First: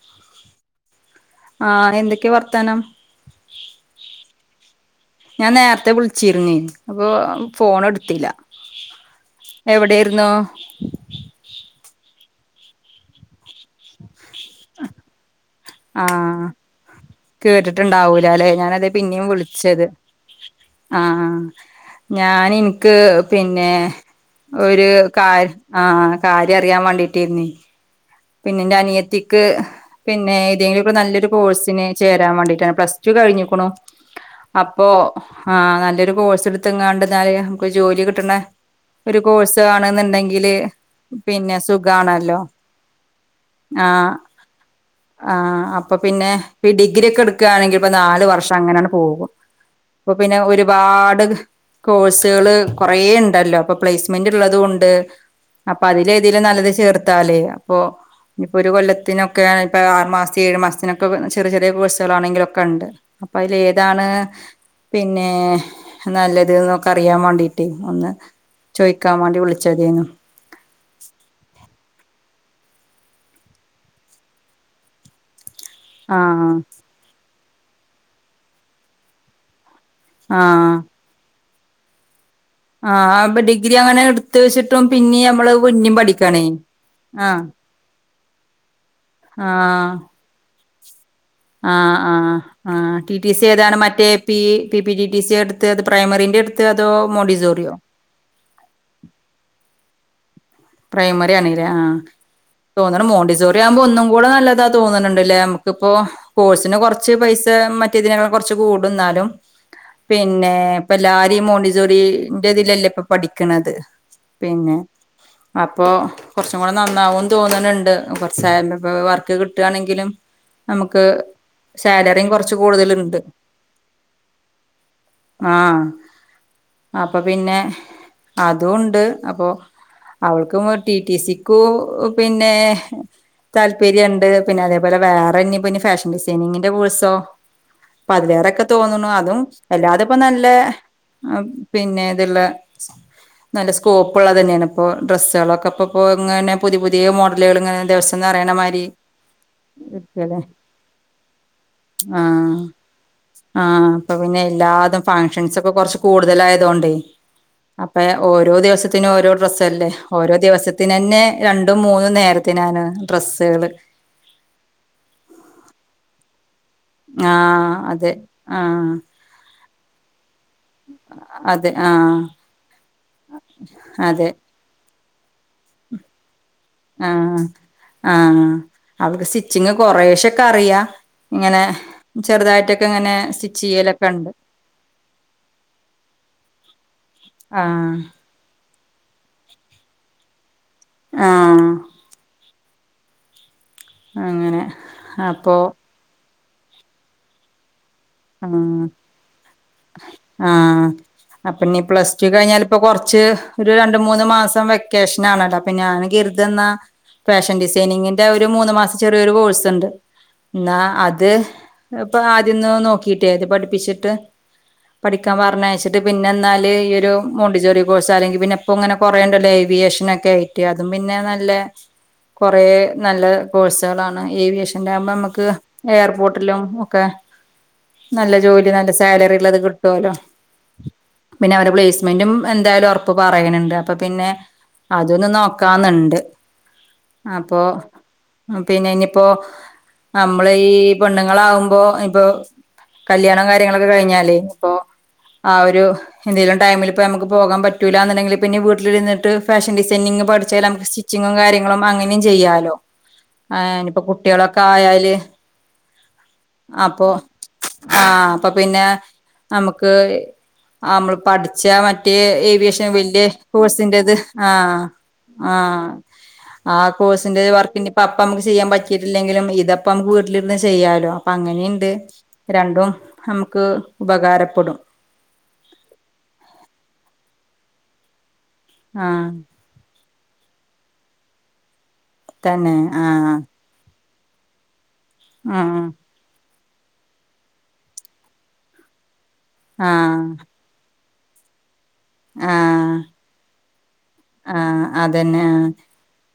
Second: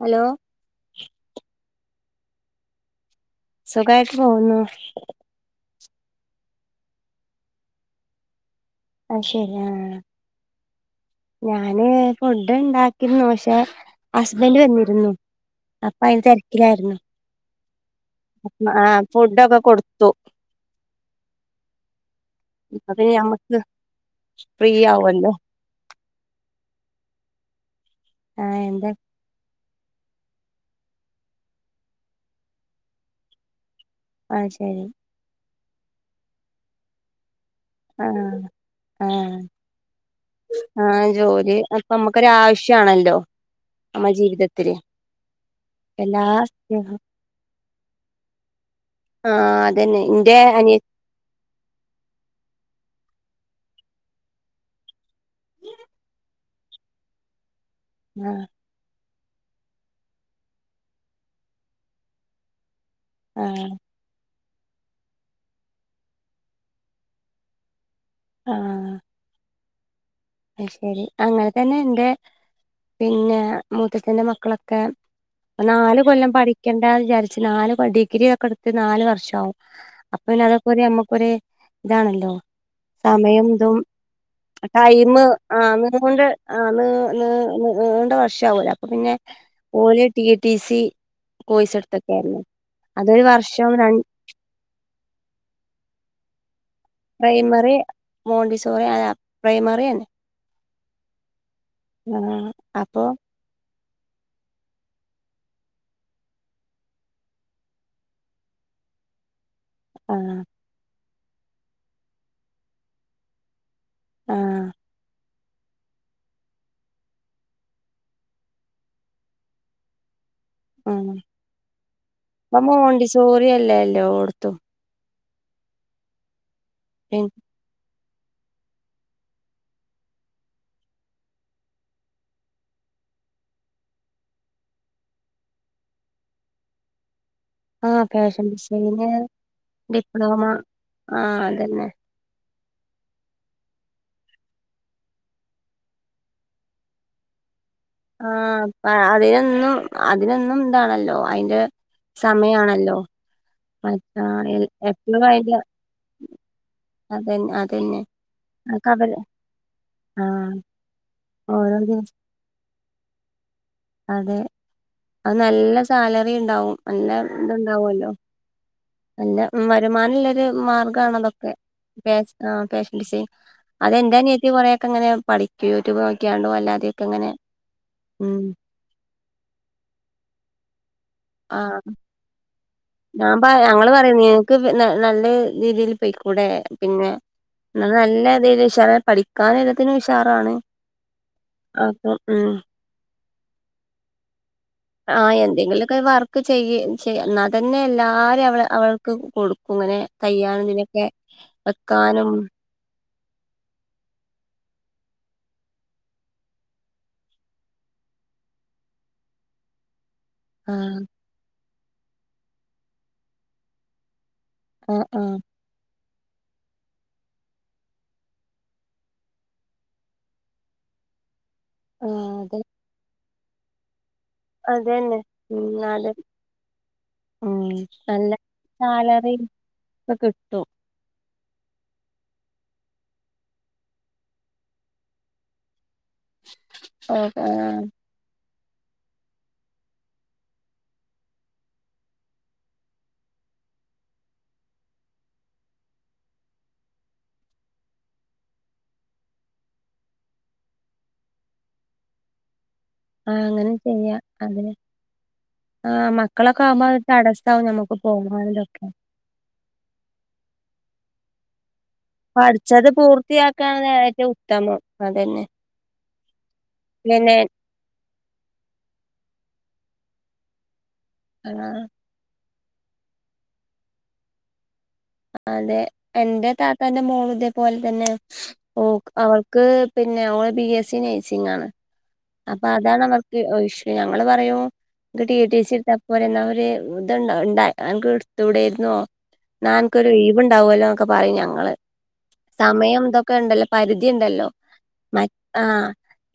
Hello ആഹ് എന്തൊക്കെയാ വർത്താനം? സുഖായിട്ട് പോവുന്നു. ഞാൻ നേർത്തെ വിളിച്ചിരിന്നു അപ്പൊ ഫോണ് എടുത്തില്ല. ആ ശരി ആ എവിടെയായിരുന്നു ഞാന് ഫുഡുണ്ടാക്കിയിരുന്നു പക്ഷെ, ഹസ്ബൻഡ് വന്നിരുന്നു. അപ്പൊ അയിൻ തെരക്കിലായിരുന്നു. ട്ടുണ്ടാവൂല ല്ലെ ഞാനതാ പിന്നിം വിളിച്ചെത്. കൊടുത്തു ആഹ് ഞാന് അപ്പൊ ഇൻക്ക് ഞമ്മക്ക് പിന്നെ ഫ്രീ ഒര് ആവുമല്ലോ കാര് ആഹ് കാര്യം അറിയാൻ വേണ്ടി ട്ടിര്ന്ന് ആഹ് പിന്നെ ഇൻ്റെ എന്താ അനിയത്തിക്ക് പിന്നെ ഏതെങ്കിലൊക്കെ നല്ലൊരു കോഴ്സിന് ചേരാൻ വേണ്ടിട്ടാണ്, പ്ലസ് ടു കഴിഞ്ഞുക്കുണു. ആഹ് ശരി അപ്പൊ ആഹ് നല്ലൊരു കോഴ്സ് എടുത്ത്ങ്ങാണ്ട് ന്നാല് ഒരു ജോലി കിട്ടണെ ആഹ് ഒരു കോഴ്സാണ്ന്ന്ണ്ടെ ആ ജോലി അപ്പൊ നമ്മുക്കൊരാവശ്യണല്ലോ നമ്മളെ ജീവിതത്തില്. ആഹ് അപ്പൊ എല്ലാ പിന്നെ ഈ ആഹ് ഡിഗ്രിക്കെ എടുക്കാണെങ്കിൽ ഇപ്പൊ നാല് വർഷം അങ്ങനാണ്ട് പോകും. അതന്നെ അപ്പൊ എന്റെ പിന്നെ അനിയ ഒരുപാട് കോഴ്സുകള് കൊ കൊയേ ഉണ്ടല്ലോ അപ്പൊ പ്ലേസ്മെന്റ് ഉള്ളതുകൊണ്ട് അപ്പൊ അതില് ഏതേലും നല്ലത് ചേർത്താലേ പോ ആഹ് ഇനിപ്പൊ ഒരു കൊല്ലത്തിനൊ ക്കാണിപ്പ ആറ് മാസ്തെ ഏഴ് മാസ്ത്തിനൊക്കെ ചെറിയ ചെറിയ കേഴ്സ്കളാണെങ്കിലൊക്കെയൂണ്ട്. അപ്പൊ അതില് ആഹ് ഏതാണ്? പിന്നെ നല്ലത്‌നൊക്കെ അറിയാൻ വേണ്ടീട്ട് ഒന്ന് ചോയ്ക്കാൻ വാണ്ടി വിളിച്ചതെയ്ന്നു. അയ് ശെരി അങ്ങനെ തന്നെ ഇന്റെ പിന്നെ മൂത്തച്ചൻ്റെ മക്കളൊക്കെ നാല് കൊല്ലം ആഹ് പഠിക്കെണ്ടാ വിചാരിച്ച് നാല് ഡിഗ്രി ഒക്കെ എടുത്ത് നാല് വർഷാവും. അപ്പന് ആഹ് അതൊക്കൊര് അമ്മക്കൊര് ഇതാണല്ലോ. ആഹ് അപ്പ ഡിഗ്രി അങ്ങനെ എടുത്ത്ച്ചിട്ടും പിൻ മ് ആ [unintelligible] ആ ന് ന് ആഹ് ന് നീണ്ട വഷാവൂല അപ്പ പിന്നെ ഓല് ടി യ ടീസ്. ആ ആ ആ ടി. അതൊരു ടി. സി വർഷം ഏതാണ് ര മറ്റേ P P. T. T. C എടുത്തെ പ്രൈമറിന്റെ എടു പ്രൈമറി മോണ്ടി സോറിയായ പ്രൈമറിയാണ്. പ്രൈമറി ആണ് ല്ലേ ആഹ് ആ അപ്പൊ തോന്ന്ണ് മോണ്ടിസേറി ആവുമ്പോ ഒൻ ഒന്നും കൂടെ നല്ലതാ തോന്ന്ണണ്ട് ല്ലെ നമ്ക്കിപ്പോ, കോഴ്സിന് കുറച്ച് പൈസ മറ്റെതിനെകാളും കൊറച്ച് കൂടു എന്നാലും ആ പിന്നെ ഇപ്പല്ലാരിം മോണ്ടിസോറി ൻ്റതിലല്ലേ ഇപ്പ പഠിക്കണത്. ആ പിന്നെ അപ്പോ കുറച്ചും കൂടെ നന്നാവുന്ന് തോന്നുണണ്ട് [unintelligible] വർക്ക് കിട്ടൃണെങ്കിലും ആ നമുക്ക് സാലറിം കുറച്ച് ഇപ്പൊ കൂടുതലുണ്ട്. മോണ്ടിസോറി അല്ലേ എല്ലോടത്തും ആഹ് അപ്പ, പിന്നെ അതും ണ്ട് അപ്പൊ അവൾക്കു ടി. ടി. സിക്കു പിന്നെ താല്പരൃണ്ട് പിന്നെ അതേപോലെ വേറെന്ന് പിന്നെ ഫാഷൻ ഡിസൈനിങ്ങിന്റെ കേഴ്സോ ആ പ്പ ഫാഷൻ അതിലേറെക്കെ തോന്നുണു ഡിസൈന് അതും എല്ലാത് ഇപ്പ ഡിപ്ലോമ നല്ലെ. ആ അ അതന്നെ പിന്നെ ഇത്ള്ള നല്ല സ്കോപ്പ്ള്ളതെന്നാണ് ഇപ്പോൾ ഡ്രസ്സുകളൊക്കെപ്പോ ഇപ്പോ ഇങ്ങനെ പുതിയ പുതിയ മോഡലുകൾ ഇങ്ങനെ ദിവസം ആ നെറയണ പ്പ മാരി അതിനൊന്നും ഇരിക്കല്ലേ അതിനൊന്നും ഇന്താണല്ലോ അതിന്റെ സമയാണല്ലോ ആ അപ്പൊ പിന്നെ എല്ലാതും എപ്പഴും അയിന്റെ ഫംഗഷൻസ്ക്കെ കുറച്ച് കൂടുതലായതോണ്ടേ അതന്നെ അതന്നെ അപ്പെയെ ഒ ഓരോ അതൊക്കെ ദിവസത്തിനും അവര് ഓരോ ഡ്രസ്സല്ലേ ഓരോ ആഹ് ദിവസത്തിനെന്നെ ഓരോ രണ്ടും ദിവസം മൂന്നും നേരത്തെ അതെ അത് നല്ല സാലറിണ്ടാവും നല്ല ആഹ് ഇതുണ്ടാവല്ലോ അതെ ആഹ് നല്ല വരുമാനംള്ളൊരു മാർഗ്ഗാണ തൊക്കെ അതെ ആഹ് ഫേഷ് ആ ഫേഷ ഡിസൈൻ അതെ അതെന്റെനിയത്തി കൊറേക്കെ ഇങ്ങനെ പഠി യൂട്യൂബ് നോക്കിയാണ്ടൂ അല്ലാതെക്കെ ഇങ്ങനെ ആഹ് ഉം ച്ചിങ് കൊറേശൊക്കെ അറിയാ ഇങ്ങനെ ആഹ് ചെറുതായിട്ട് ഞാൻ പറ ഞങ്ങള് പറയും നിനക്ക് ന നല്ല രീതില് പൊയികൂടെ പിന്നെ എന്നാ ആഹ് നല്ലതില് ഉഷാറെ പഠിക്കാനെല്ലാത്തിനും ഉഷാറാണ് ആഹ് അപ്പം ഉം അങ്ങനെ ആ അപ്പൊ എന്തെങ്കിലുക്കെ വർക്ക് ചെയ്യ് ചെയ് എന്നാ അതന്നെയല്ലാ ആര് അവളെ ആഹ് അവൾക്ക് കൊടുക്കും ഇങ്ങനെ തയ്യാനും ആഹ് ഇതിനൊക്കെ വെക്കാനും ച്ച് ഒരു രണ്ട മൂന്ന് മാസം വെക്കേഷൻ ആണല്ലോ അപ്പൊ ഞാൻ കരുതെന്ന ഫാഷൻ ഡിസൈനിങ്ങിന്റെ ഒരു മൂന്ന് മാസം ചെറിയൊരു കോഴ്സ്ണ്ട് എന്നാ ആഹ് അത് ഇപ്പൊ ആദ്യന്ന് നോക്കിട്ടേ അത് പഠിപ്പിച്ചിട്ട് ആഹ് പഠിക്കാൻ ആഹ് പറഞ്ഞയ്ച്ചി ട്ട് പിന്നെ എന്നാല് ഈ ഒരു മോണ്ടിസോറി കോഴ്സ് അല്ലെങ്കിൽ പിന്നെ ഇപ്പ ഇങ്ങനെ കുറേണ്ടല്ല ഏവിയേഷനൊക്കെ ആയിട്ട് അതും പിന്നെ നല്ല ആഹ് അതെ കൊറേ നല്ല കോഴ്സുകളാണ് ഏവിയേഷന്റെ ആകുമ്പോ അതന്നെ നമുക്ക് ഉം ന്നാല് എയർപോർട്ടിലും ഒക്കെ ഉം നല്ല ജോലി നല്ല സാലറി ഉള്ളത് കിട്ടുഅല്ലോ ഒക്കെ കിട്ടും പിന്നെ അവരു പ്ലേസ്മെന്റും എന്തായാലും ഉറപ്പ് പറയണണ്ട്. അപ്പൊ പിന്നെ അതൊന്നും നോക്കാന്ന്ൻ ണ്ട് ഓഹ് അപ്പൊ ആഹ് പിന്നെ ഇനിയിപ്പോ നമ്മള് ഈ പെണ്ണുങ്ങളാകുമ്പോ ഇപ്പോ കല്യാണം കാര്യങ്ങളൊക്കെ കഴിഞ്ഞാല് ഇപ്പൊ ആ ഒരു എന്തേലും ടൈമിലിപ്പോ നമുക്ക് പോകാൻ പറ്റൂല്ല എന്നുണ്ടെങ്കിൽ പിന്നെ വീട്ടിലിരുന്നിട്ട് ഫാഷൻ ഡിസൈനി ങ്ങ് പഠിചേലമ്മക്ക് സ്റ്റിച്ചിങ്ങും കാര്യങ്ങളും അങ്ങനേം ചെയ്യാലോ ആഹ് ആ അങ്ങനെ ഇനിപ്പോ കുട്ടിളൊക്കെ ആയാല് ആ മ അപ്പൊ ആ അപ്പൊ പിന്നെ ഇതൊക്കെ നമുക്ക് ആ അമ്മള് പഠിച്ചാ മതി ന്റെ ഏവിയേഷൻ പഠിച്ചത് വല്യ പൂർത്തിയാക്കാണ് കോഴ്സിന്റേത് ഏറ്റവും ആ ഉത്തമം അതന്നെ ആ ആ പിന്നെ കോഴ്സിന്റെ വർക്കിനിപ്പൊ അപ്പമക്ക് ചെയ്യാൻ പറ്റിയിട്ടില്ലെങ്കിലും ഇതപ്പം നമുക്ക് വീട്ടിലിരുന്ന് ചെയ്യാലോ അപ്പ ആഹ് അങ്ങനെയുണ്ട് രണ്ടും നമുക്ക് ഉപകാരപ്പെടും അതെ എന്റെ താത്താന്റെ മോളിതേപോലെ തന്നെ ഓ ആഹ് അവൾക്ക് പിന്നെ ഓള് ബി എസ് സി നേഴ്സിംഗാണ് അപ്പൊ തന്നെ അതാണ് ആഹ് അവർക്ക് ഒരുഷ് ഞങ്ങള് പറയും ടി ടി സി ആഹ് എടുത്താ പോരെ എന്നാ ഒര് ഇത്ണ്ട ഇണ്ട അനക്കെടുത്തൂടെര്ന്നോ ക്ക് ഒരു ആഹ് ലീവ് ഉണ്ടാവല്ലോ എന്നൊക്കെ പറയും ഞങ്ങള് സമയം ആഹ് ഇതൊക്കെ ഉണ്ടല്ല പരി തിണ്ടല്ലോ ആഹ് മറ്റ് അതന്നെ ആ ആഹ്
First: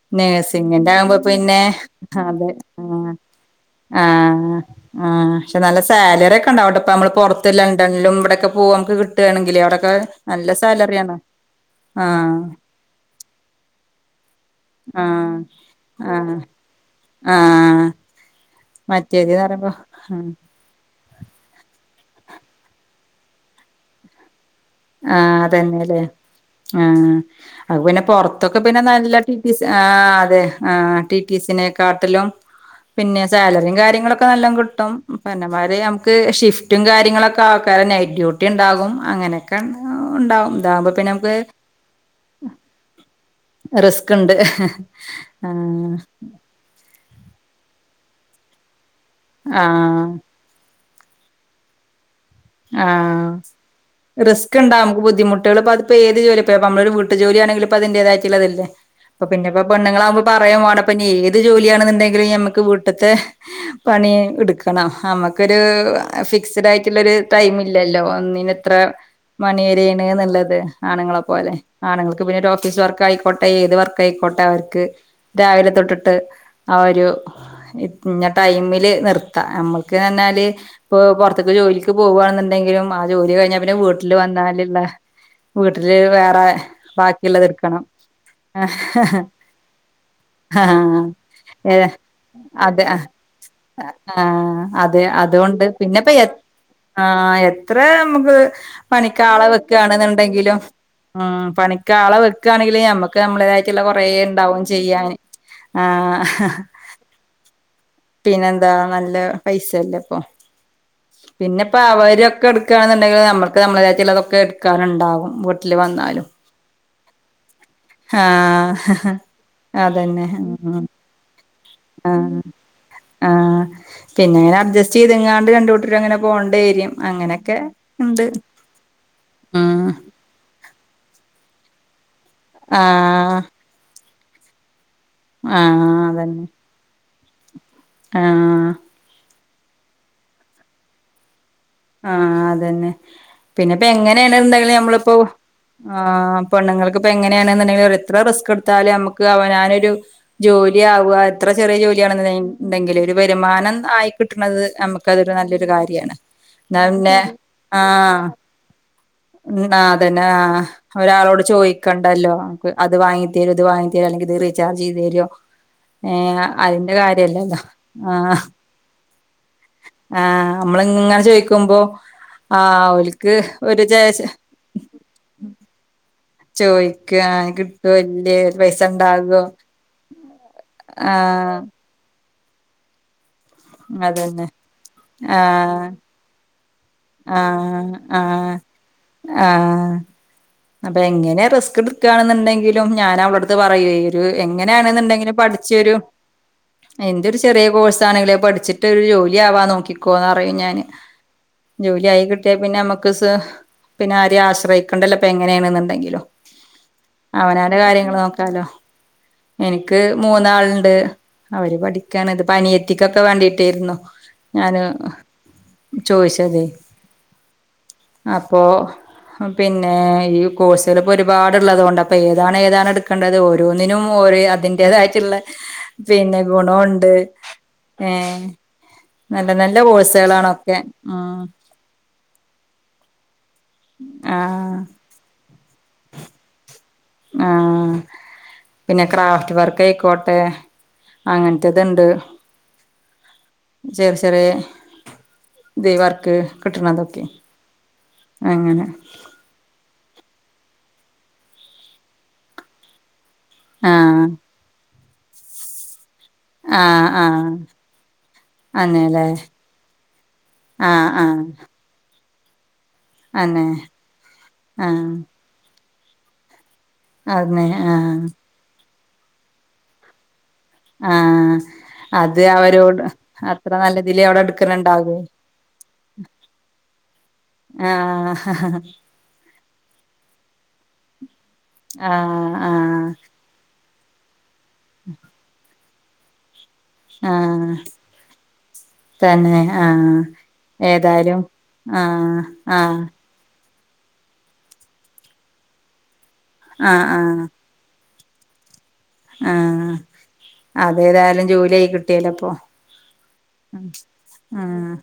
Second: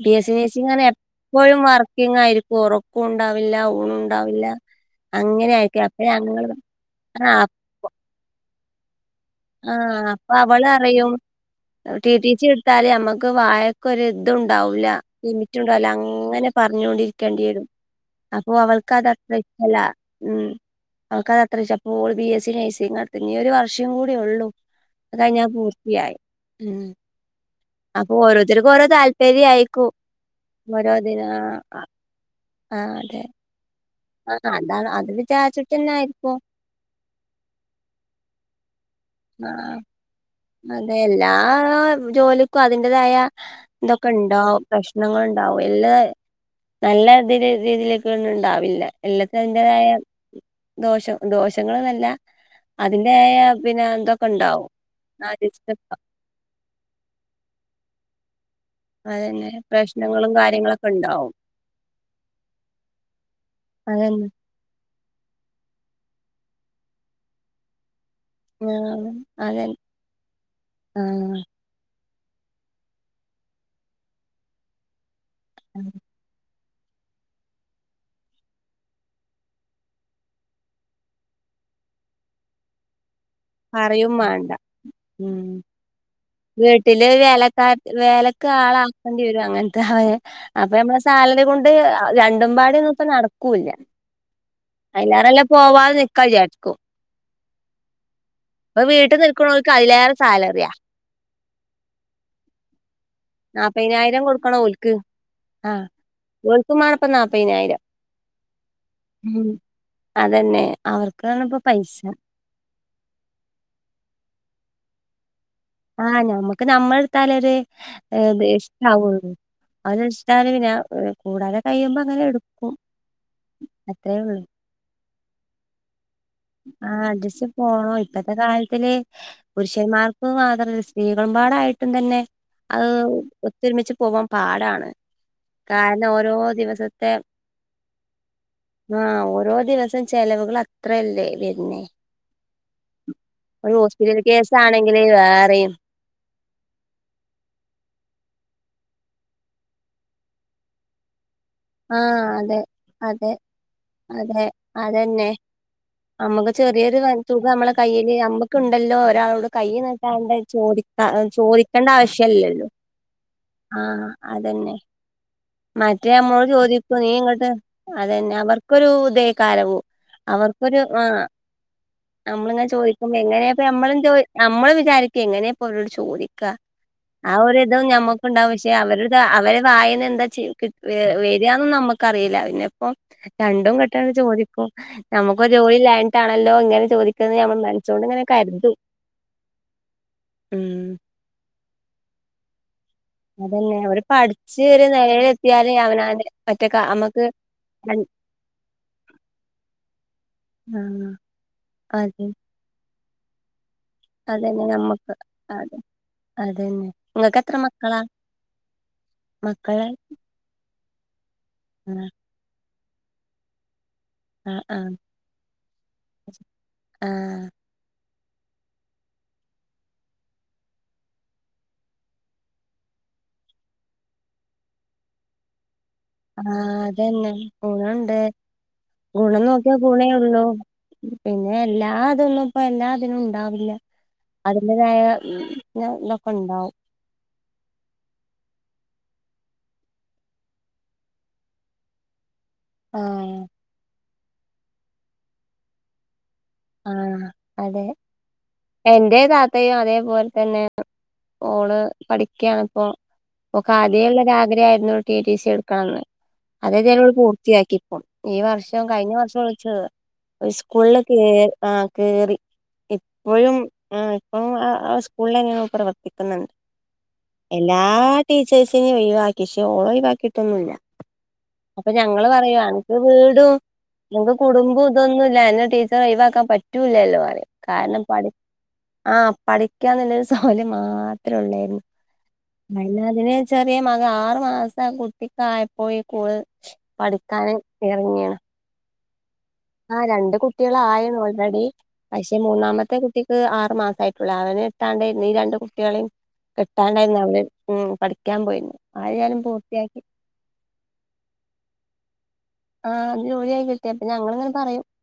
ബി എസ് സി നെയ്‌സിങ്ങനെ നേഴ്സിങ്ങിന്റെ ആകുമ്പോ പിന്നെ എപ്പോഴും അതെ വർക്കിങ്ങായിരിക്കും ആഹ് ഉറക്കുണ്ടാവില്ല ഊണുണ്ടാവില്ല ആഹ് ആഹ് അങ്ങനെ പക്ഷെ നല്ല ആയിരിക്കും അപ്പൊ സാലറിയക്കെ ഞങ്ങള് ഉണ്ടാവുട്ട ഇപ്പ നമ്മള് ആഹ് പുറത്ത് ലണ്ടൻലും ഇവടൊക്കെ പോകു അമ്മക് കി ട്ടാണെങ്കിലേ അവിടെക്കെ ആഹ് അപ്പൊ നല്ല അവള് അറിയും സാലറിയാണ്. ആ ക്ക് വായക്കൊര്തുംണ്ടാവില്ല ലിമിറ്റ്ണ്ടാവില്ല അങ്ങനെ പറഞ്ഞോണ്ടിരിക്ക്‌ ആ ഓ അവൾക്കതത്ര ഇഷ്ടല്ല ഉം. അവക്കഅത്രഷ പ്പോള് ബി എസ് സി നഴ്സിങ്ങാടുത്തേ ഇനി ഒരു വർഷം കൂടി ഒള്ളു. അത് ആഹ് കയിഞ്ഞാ ഞാൻ അതന്നെല്ലേ പൂർത്തിയായി ഉം. ആഹ് അത് പിന്നെ അപ്പൊ പൊറത്തൊക്കെ ഓരോര്ത്തർക്ക് പിന്നെ ഓരോ നല്ല ടി ടി സി താല്പര്യായിക്കും ആഹ് അതെ ഓരോ ആഹ് ടി തിന് ടി ആ സിനെക്കാട്ടിലും ആ, പിന്നെ അതെ സാലറിം കാര്യങ്ങളും ക്കെ ആ നല്ലോം അതാണ് കിട്ടും അത് പറഞ്ഞ മാതിരി വിചാരിച്ചിട്ടന്നെ നമക്ക് ആയിരിക്കും ഷിഫ്റ്റും കാര്യങ്ങളൊക്കെ ആക്ക നൈറ്റ്‌ ഡ്യൂട്ടി ഉണ്ടാകും. ആ ക്കെണ്ടാ ണ്ട അതെ എല്ലാ ജോലിക്കും അതിന്റേതായ റിസ്ക്ണ്ട് ഇതൊക്കെണ്ടാവും പ്രശ്നങ്ങള് ഉണ്ടാവും എല്ല ആഹ് നല്ല ഇതില് രീതിയിലേക്ക്‌ ന്നും ഉണ്ടാവില്ല എല്ലത്തിനും അതിന്റെതായ ആഹ് ദോഷം ദോഷങ്ങള്ന്നല്ല ആ റിസ്ക് ഉണ്ടാവും ഇണ്ടാവും നമു ആ ബുദ്ധിമുട്ടേൾ പ്പം അതിപ്പോ ഏത് ജോലി ഇപ്പോ നമ്മള് ര് വീട്ട് ജോലിയാണങ്കിലും പ്പം അതിന്റെതായിട്ട്ള്ളത് ല്ലേ. അപ്പൊ അതന്നെ പിന്നെപ്പൊ പെണ്ണുങ്ങളാകുമ്പോ പ്രശ്നങ്ങളും പറയും വേണ്ട കാര്യങ്ങളൊക്കെ പ്പം ന് ഉണ്ടാവും ഏത് ജോലിയാണെന്നുണ്ടെങ്കിലും ഞമ്മക്ക് വീട്ട്ത്തെ പണി അതന്നെ ഇട്ക്കണം നമു ക്കൊരു ഫിക്സ്ഡ് ആയിട്ട്ള്ളരു ടൈമ് ഇല്ലല്ലോ. ഒന്നിന് ഇത്ര ആഹ് അതന്നെ മണിവരെ ണ് ന്ന്ള്ളത് ആണ്ങ്ങളെ ആഹ് പോലെ ആണ്ങ്ങൾ ക്ക് പിന്നെ ഒരു ഓഫീസ് വർക്ക് ആയിക്കോട്ടെ ഏത് വർക്ക് ആയിക്കോട്ടെ അവർക്ക് രാവിലെ തൊട്ട്ട്ട് ആ ഒരു ഇന്ന ടൈമില് നിർത്താ നമ്മുക്ക്ഞ്ഞാല് ഇപ്പൊ പുറത്ത്‌ക്ക് ജോലി ക്ക് പോവാണ് ന്ന്ണ്ടെങ്കിലും അ ജോലി കഴിഞ്ഞാ പിന്നെ പറയും വീട്ടില് മാണ്ട വന്നാല്ള്ള ഉം വീട്ടില് വേറെ വീട്ടില് ബാക്കിള്ളത് വേലക്കാ ഇട്ക്കണം. വേലക്ക് ആളാക്കണ്ടി വരും അങ്ങൻത്തായ അപ്പൊ നമ്മളെ സാലറി കൊണ്ട് ഏഹ് രണ്ടും അതെ പാടെന്നും ആഹ് പ്പം നടക്കൂല്ല ആഹ് അയിലാറെ നല്ല പോവാതെ നിക്കാ വിചാരിക്കും. ആ എത്ര നമുക്ക് ഇപ്പൊ വീട്ടിൽ പണിക്കാളെ നിൽക്കണോൽക്ക് അതിലേറെ വെക്കാണ്ന്ന്ണ്ടങ്കിലും സാലറിയാ ആ പണിക്കാളെ വെക്കാണെങ്കിലെ നമ്മക്ക് നമ്മളേതായിട്ട്ള്ള കുറേ ണ്ടാവും ചെയ്യാന്. ആ ആഹ് ഓല്ക്കും മാണപ്പം നാപയ്നായിരം. പിന്നെന്താ നല്ല പൈസല്ലേ ഇപ്പം. അതന്നെ അവർക്കാണ് പിന്നെ ഇപ്പോ പൈസ അവരൊക്കെ ഇട്ക്കാണ്ന്നുണ്ടെങ്കിലും നമ്മക്ക് നമ്മളതായിട്ട്ള്ളതൊക്കെ ഇട്ക്കാനുണ്ടാവും വീ ആ ഞമ്മക്ക് നമ്മള്ട്ത്താലെ ഒരു ഇത് ആഹ് ഇഷ്ടാവള്ളു. അത് അതന്നെ ഇഷ്ട്ടാ [unintelligible] ഞാ ഉം കൂടാതെ കഴിയുമ്പോ അങ്ങനെ എടുക്കും. ആ അത്രേ പിന്നെ ഉള്ളൂ അങ്ങനെ അഡ്ജസ്റ്റ് ചെയ്ത്ങ്ങാണ്ട് രണ്ട് കൂട്ടരും അങ്ങനെ ആ പോണ്ടേരും അഡ്ജസ്റ്റ് അങ്ങനെയൊക്കെ പോണം ഇണ്ട് ഇപ്പത്തെ കാലത്തില് ആഹ് പുരുഷന്മാർക്ക് മാത്രമല്ല സ്ത്രീകളും പാടായിട്ടും തന്നെ അത് ആഹ് ഒത്തൊരുമിച്ച് പോവാൻ പാടാണ്. ആഹ് കാരണം ഓരോ അതന്നെ ദിവസ ത്തെ ആഹ് ആ ഓരോ ദിവസം ചെലവുകൾ അത്രയല്ലേ. ആ അതന്നെ ഒരു പിന്നെപ്പോ ഹോസ്പിറ്റൽ എങ്ങനെണ്ന്ന് കേസ് ണ്ടെങ്കിലും ആണെങ്കില് നമ്മളിപ്പോ വേറെയും ആ പെണ്ണ്ങ്ങൾക്ക്പ്പോ എങ്ങനെണ്ന്ന്ണ്ടെങ്കിലും എത്ര റിസ്ക് ട്ത്താലും നമുക്ക് അവനാനൊരു ജോലിയാവ എത്ര ചെറിയ ആഹ് ജോലിയാണെന്ന് അതെ ഇണ്ടങ്കിലും ഒരു അതെ വരുമാനം ആയി അതെ കിട്ടണത് നമുക്ക് അതന്നെ അതൊരു നല്ലൊരു കാര്യാണ്. നമ്മുക്ക് ന്നാ ചെറിയൊരു വ- പിന്നെ തുക നമ്മളെ ആ കയ്യില് നമ്മക്കുണ്ടല്ലോ ഒരാളോട് കൈ ആ അതന്നെ നീട്ടാണ്ട് ആ ചോദിക്കാ ഒരാളോട് ചോയി ചോദിക്കേണ്ട ക്കണ്ടല്ലോ ആവശ്യല്ലല്ലോ അത് വാങ്ങി തരോ ഇത് വാങ്ങി തരോ ആഹ് അല്ലെങ്കി ഇത് അതന്നെ റീചാർജ് ചെയ്തരോ മറ്റേ നമ്മോട് ചോദിക്കും നീ ഇങ്ങട്ട് അത ന്നെ അവർക്കൊരു തെക്കാരം ആ നമ്മള് ഇങ്ങനെ ചോയ്ക്കുമ്പോ നമ്മള്ങ്ങനെ ചോയിക്കുമ്പോ എങ്ങനെ പ്പം നമ്മളും ചോ നമ്മളും വിചാരിക്കേ എങ്ങനെ പ്പം അവരോട് ചോദിക്ക. ചോയിക്കാ ആ ഒര് തും കിട്ടോ ഇല്ലേ ഞമ്മക്ക്ണ്ടാവും പക്ഷെ പൈസ അവര് താ ഇണ്ടാകോ അവരെ വായേന്ന് എന്താ ച്ച് കി ആഹ് വരാന്നെന്നു നമ്മക്കറീല പിന്നെ ഇപ്പം രണ്ടും കെട്ടാണ്ട് അതന്നെ ചോദിക്കും നമുക്ക് ജോലി ആഹ് ഇല്ലായിട്ടാണല്ലോ ഇങ്ങനെ ചോദിക്കുന്നത് ഞമ്മൾ ആഹ് മനസോണ്ട് ഇങ്ങനെ ആഹ് കര്തും. ആഹ് അപ്പൊ എങ്ങനെ റിസ്ക് ഇട്ക്കാണ്ന്ന്ണ്ടെങ്കി ഞാന് അവളെ ട്ത്ത് അതന്നെ പറയെ അവര് ര് പഠിച്ച് ഒരു എങ്ങനെണ് ന്ന്ണ്ടെങ്കിലും നിലയിലെത്തിയാല് പഠിച്ച് ഒരു അവനാന് ഒറ്റക്ക നമ്മക്ക് നിന്റെ ഒരു ചെറിയ കോഴ്സ് ആണെങ്കിലേ പഠിച്ചിട്ട് ഒരു ജോലി ആവാൻ നോക്കിക്കോന്ന് പറയും ഞാന്. ആഹ് ജോലി ആയി അതെ കിട്ടിയാ പിന്നെ നമ്മക്ക് സ പിന്നെ ആരെയും അതന്നെ നമ്മക്ക് ആശ്രയിക്കേണ്ടല്ലോ അതെ അങ്ങനെയണെന്നുണ്ടെങ്കിലോ അതന്നെ നിങ്ങൾക്ക് എത്ര അവനാന്റെ മക്കളാ കാര്യങ്ങള് നോക്കാലോ. മക്കള് എനിക്ക് മൂന്നാർ ളണ്ട് അവര് ആഹ് പഠിക്കണ ഇത് പനിയെത്തിക്കൊക്കെ വേണ്ടിട്ടായിുന്നോ ആഹ് ഞാന് ആഹ് ചോദിച്ചത ആഹ് അപ്പൊ പിന്നെ പിന്ന ഈ കോഴ്സുകൾ ഇപ്പോ ഒരുപാടുള്ളത് കൊൊണ്ട് അപ്പോ ഏതാണ് ഏതാണ് എടുക്കേണ്ടത് ഓരോന്നിനും ഓ അതിറെ തായിട്ടുള്ള പിന്നെ ആഹ് ഗുണുണ്ട് അതന്നെ ഏ ഗുണണ്ട് ഗുണം നല്ല നോക്കിയ നല്ല ഗുണേ ഉള്ളൂ കോഴ്സുകളാണൊക്കെ ഉം പിന്നെ എല്ലാ ഇതൊന്നും ഇപ്പ എല്ലാതിനും ണ്ടാവില്ല ആഹ് അതിന്റെേതായ ഞ ഇതൊക്കെ ഉണ്ടാവും ആ പിന്നെ ക്രാഫ്റ്റ് വർക്ക് ആയിക്കോട്ടെ അങ്ങനത്തെതുണ്ട് ആ ശരി ശരി ദൈവർക്ക് ആഅതെ അങ്ങനെ എന്റെറെ താത്തയും അതേപോലെ തന്നെ ഓള് പഠിക്കയണിപ്പോൊ ക്ക ആദ്യേ ആഹ് ഉള്ളൊരാഗ്രഹ ആരുന്നു ടിടി സി എടുക്കാാണ് ആഹ് അതതാലും ആഹ് പൂർത്തിയാക്കി ഇപ്പം ഈ വർഷം കഴിഞ്ഞ അന്നെല്ലേ വർഷം വിളിച്ച ആഹ് സ്കൂൾക്ക് ആഹ് കേറി ഇപ്പഴും അന്നെ ഇപ്പ ആഹ് സ്കൂളിൽന്നെയ പ്രവർ ിക്കുന്നുണ്ട് അതെ എല്ലാ ആഹ് ടീച്ചേഴ്സിനും ഒഴിവാക്കിേ ഓളോ ഒഴിവാക്കിയിട്ടൊന്നുമല്ല ആഹ് അപ്പൊ ഞങ്ങള് അത് പറയു എനിക്ക് അവരോട് വീടും അത്ര നല്ലതില് എനക്ക് അവിടെ കുടുംബം എടുക്കണുണ്ടാവേ ഇതൊന്നുംല്ലഅതിനു ടീച്ചർ ഒഴിവാക്കാൻ പറ്റൂലല്ലോ മാ കാരണം പഠ ആഹ് ആപഠിക്കാൻുള്ളരു സൗര്യം മാത്രേ ഉള്ളായിരുന്നു ആഹ് ആഹ് അതിനന് ചെറിയ ആറു മാസം കുട്ടിക്ക ആായപ്പോയി കൂടു പഠിക്കാനും ആഹ് ഇറങ്ങിയാണ് തന്നെ ആ ആഹ് രണ്ട് കുട്ടികള ആായിരുന്നു ഏതായാലും ഓൾറെഡി പക്ഷെ ആഹ് മൂന്നാമത്തെ ആഹ് കുട്ടിക്ക് ആ മാസായിട്ടുള്ള അവന് കിട്ടാണ്ടന്ന് ഈ രണ്ട് കുട്ടികളെയും ആഹ് കിട്ടാണ്ടന്ന് അവഠ കം പോയരുന്നു ആ അതേഏതായാലും ജോലി ആയി കിട്ടിയല ആഅത് ജോലിയ ആയി കിട്ടിയ അപ്പ ഞങ്ങിങ്ങനെ പറയും ആഹ്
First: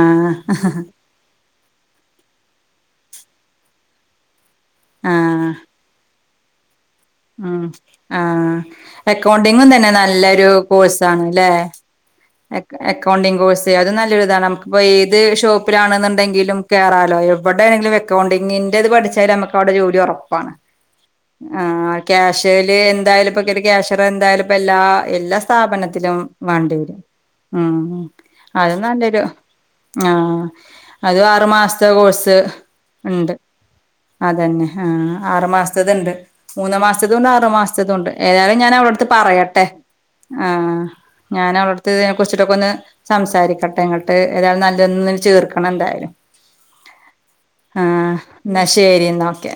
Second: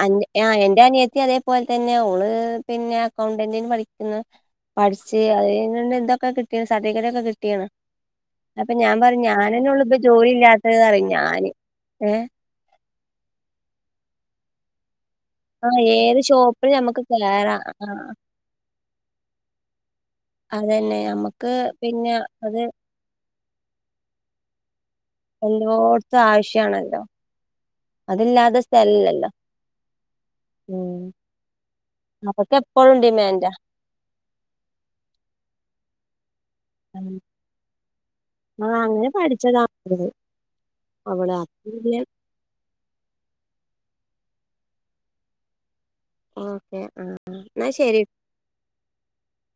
ആ എന്റെ അനിയത്തി അതേ അതുപോലെ തന്നെ അവഓള് പിന്നെ അക്കൗണ്ടന്റിന് പഠിക്കുന്ന പഠി അത്െ ഇന്തൊക്കെി ഉ ആ അപ്പൊ ഞാൻ പറഞ്ഞു അക്കൗണ്ടിങ്ങും ഞാനന്നെ ഉള്ളു തന്നെ ഇപ്പൊ ജോലി നല്ലൊരു ഇല്ലാത്തത് കോഴ്സ പറയും ആണ് അല്ലെ ഞാന് ഏ അക്കൗണ്ടിംഗ കോഴ്സ് അത് നല്ലൊതാണ് നമുക്കിപ്പിയി ഇത് ആ ഏത് ഷോപ്പിലാണെന്നുണ്ടെങ്കിലും ഷോപ്പിൽ നമുക്ക് കേറാലോ കേറാം ആ എവിടെേെങ്കിലും എക്കൗണ്ടിന്റെറത് പഠിച്ചാലും നമുക്ക് അവിടെ ജോലി പറഞ്ഞു അതന്നെ നമ്മക്ക് പിന്നെ അത് ക്യാഷ്ല് എന്തായാലും ഇപ്പൊ ക്യാഷർ എന്തായാലും ഇ എല്ലാ എല്ലാ സ്ഥാപനത്തിലും എല്ലോടത്തും വേണ്ടി വരും ആവശ്യാണല്ലോ ഉം അതില്ലാതെ അത നല്ലരു സ്ഥലല്ലല്ലോ ആ ഉം അത് ആറു മാസത്തെ കോഴ്സ് അതൊക്കെ എപ്പോഴും ഉണ്ട് ഡിമാൻഡാ അതന്നെ ആ ആറു മാസത്തത് ഇണ്ട് മാസണ്ട് അറു മാസത്ത കൊണ്ട് ഏതായാലും ആ ഞൻ അവിടെ അടുത്ത് അങ്ങനെ പഠിച്ചതാ പറയട്ടെ ആ അവള് ഞാൻ അവവിളടുത്തെ ഇതിനെ കുറിച്ചിട്ടൊക്കെ ഒന്ന് സംസാരിക്കട്ടെ കുട്ടങ്ങോട്ട്ഏതായാല നല്ലൊന്ന ചേർക്കണം എന്തായ ഓക്കെ ആ എന്നാ ആ ശരി എന്നാ ശരി എന്ന ഓക്കെ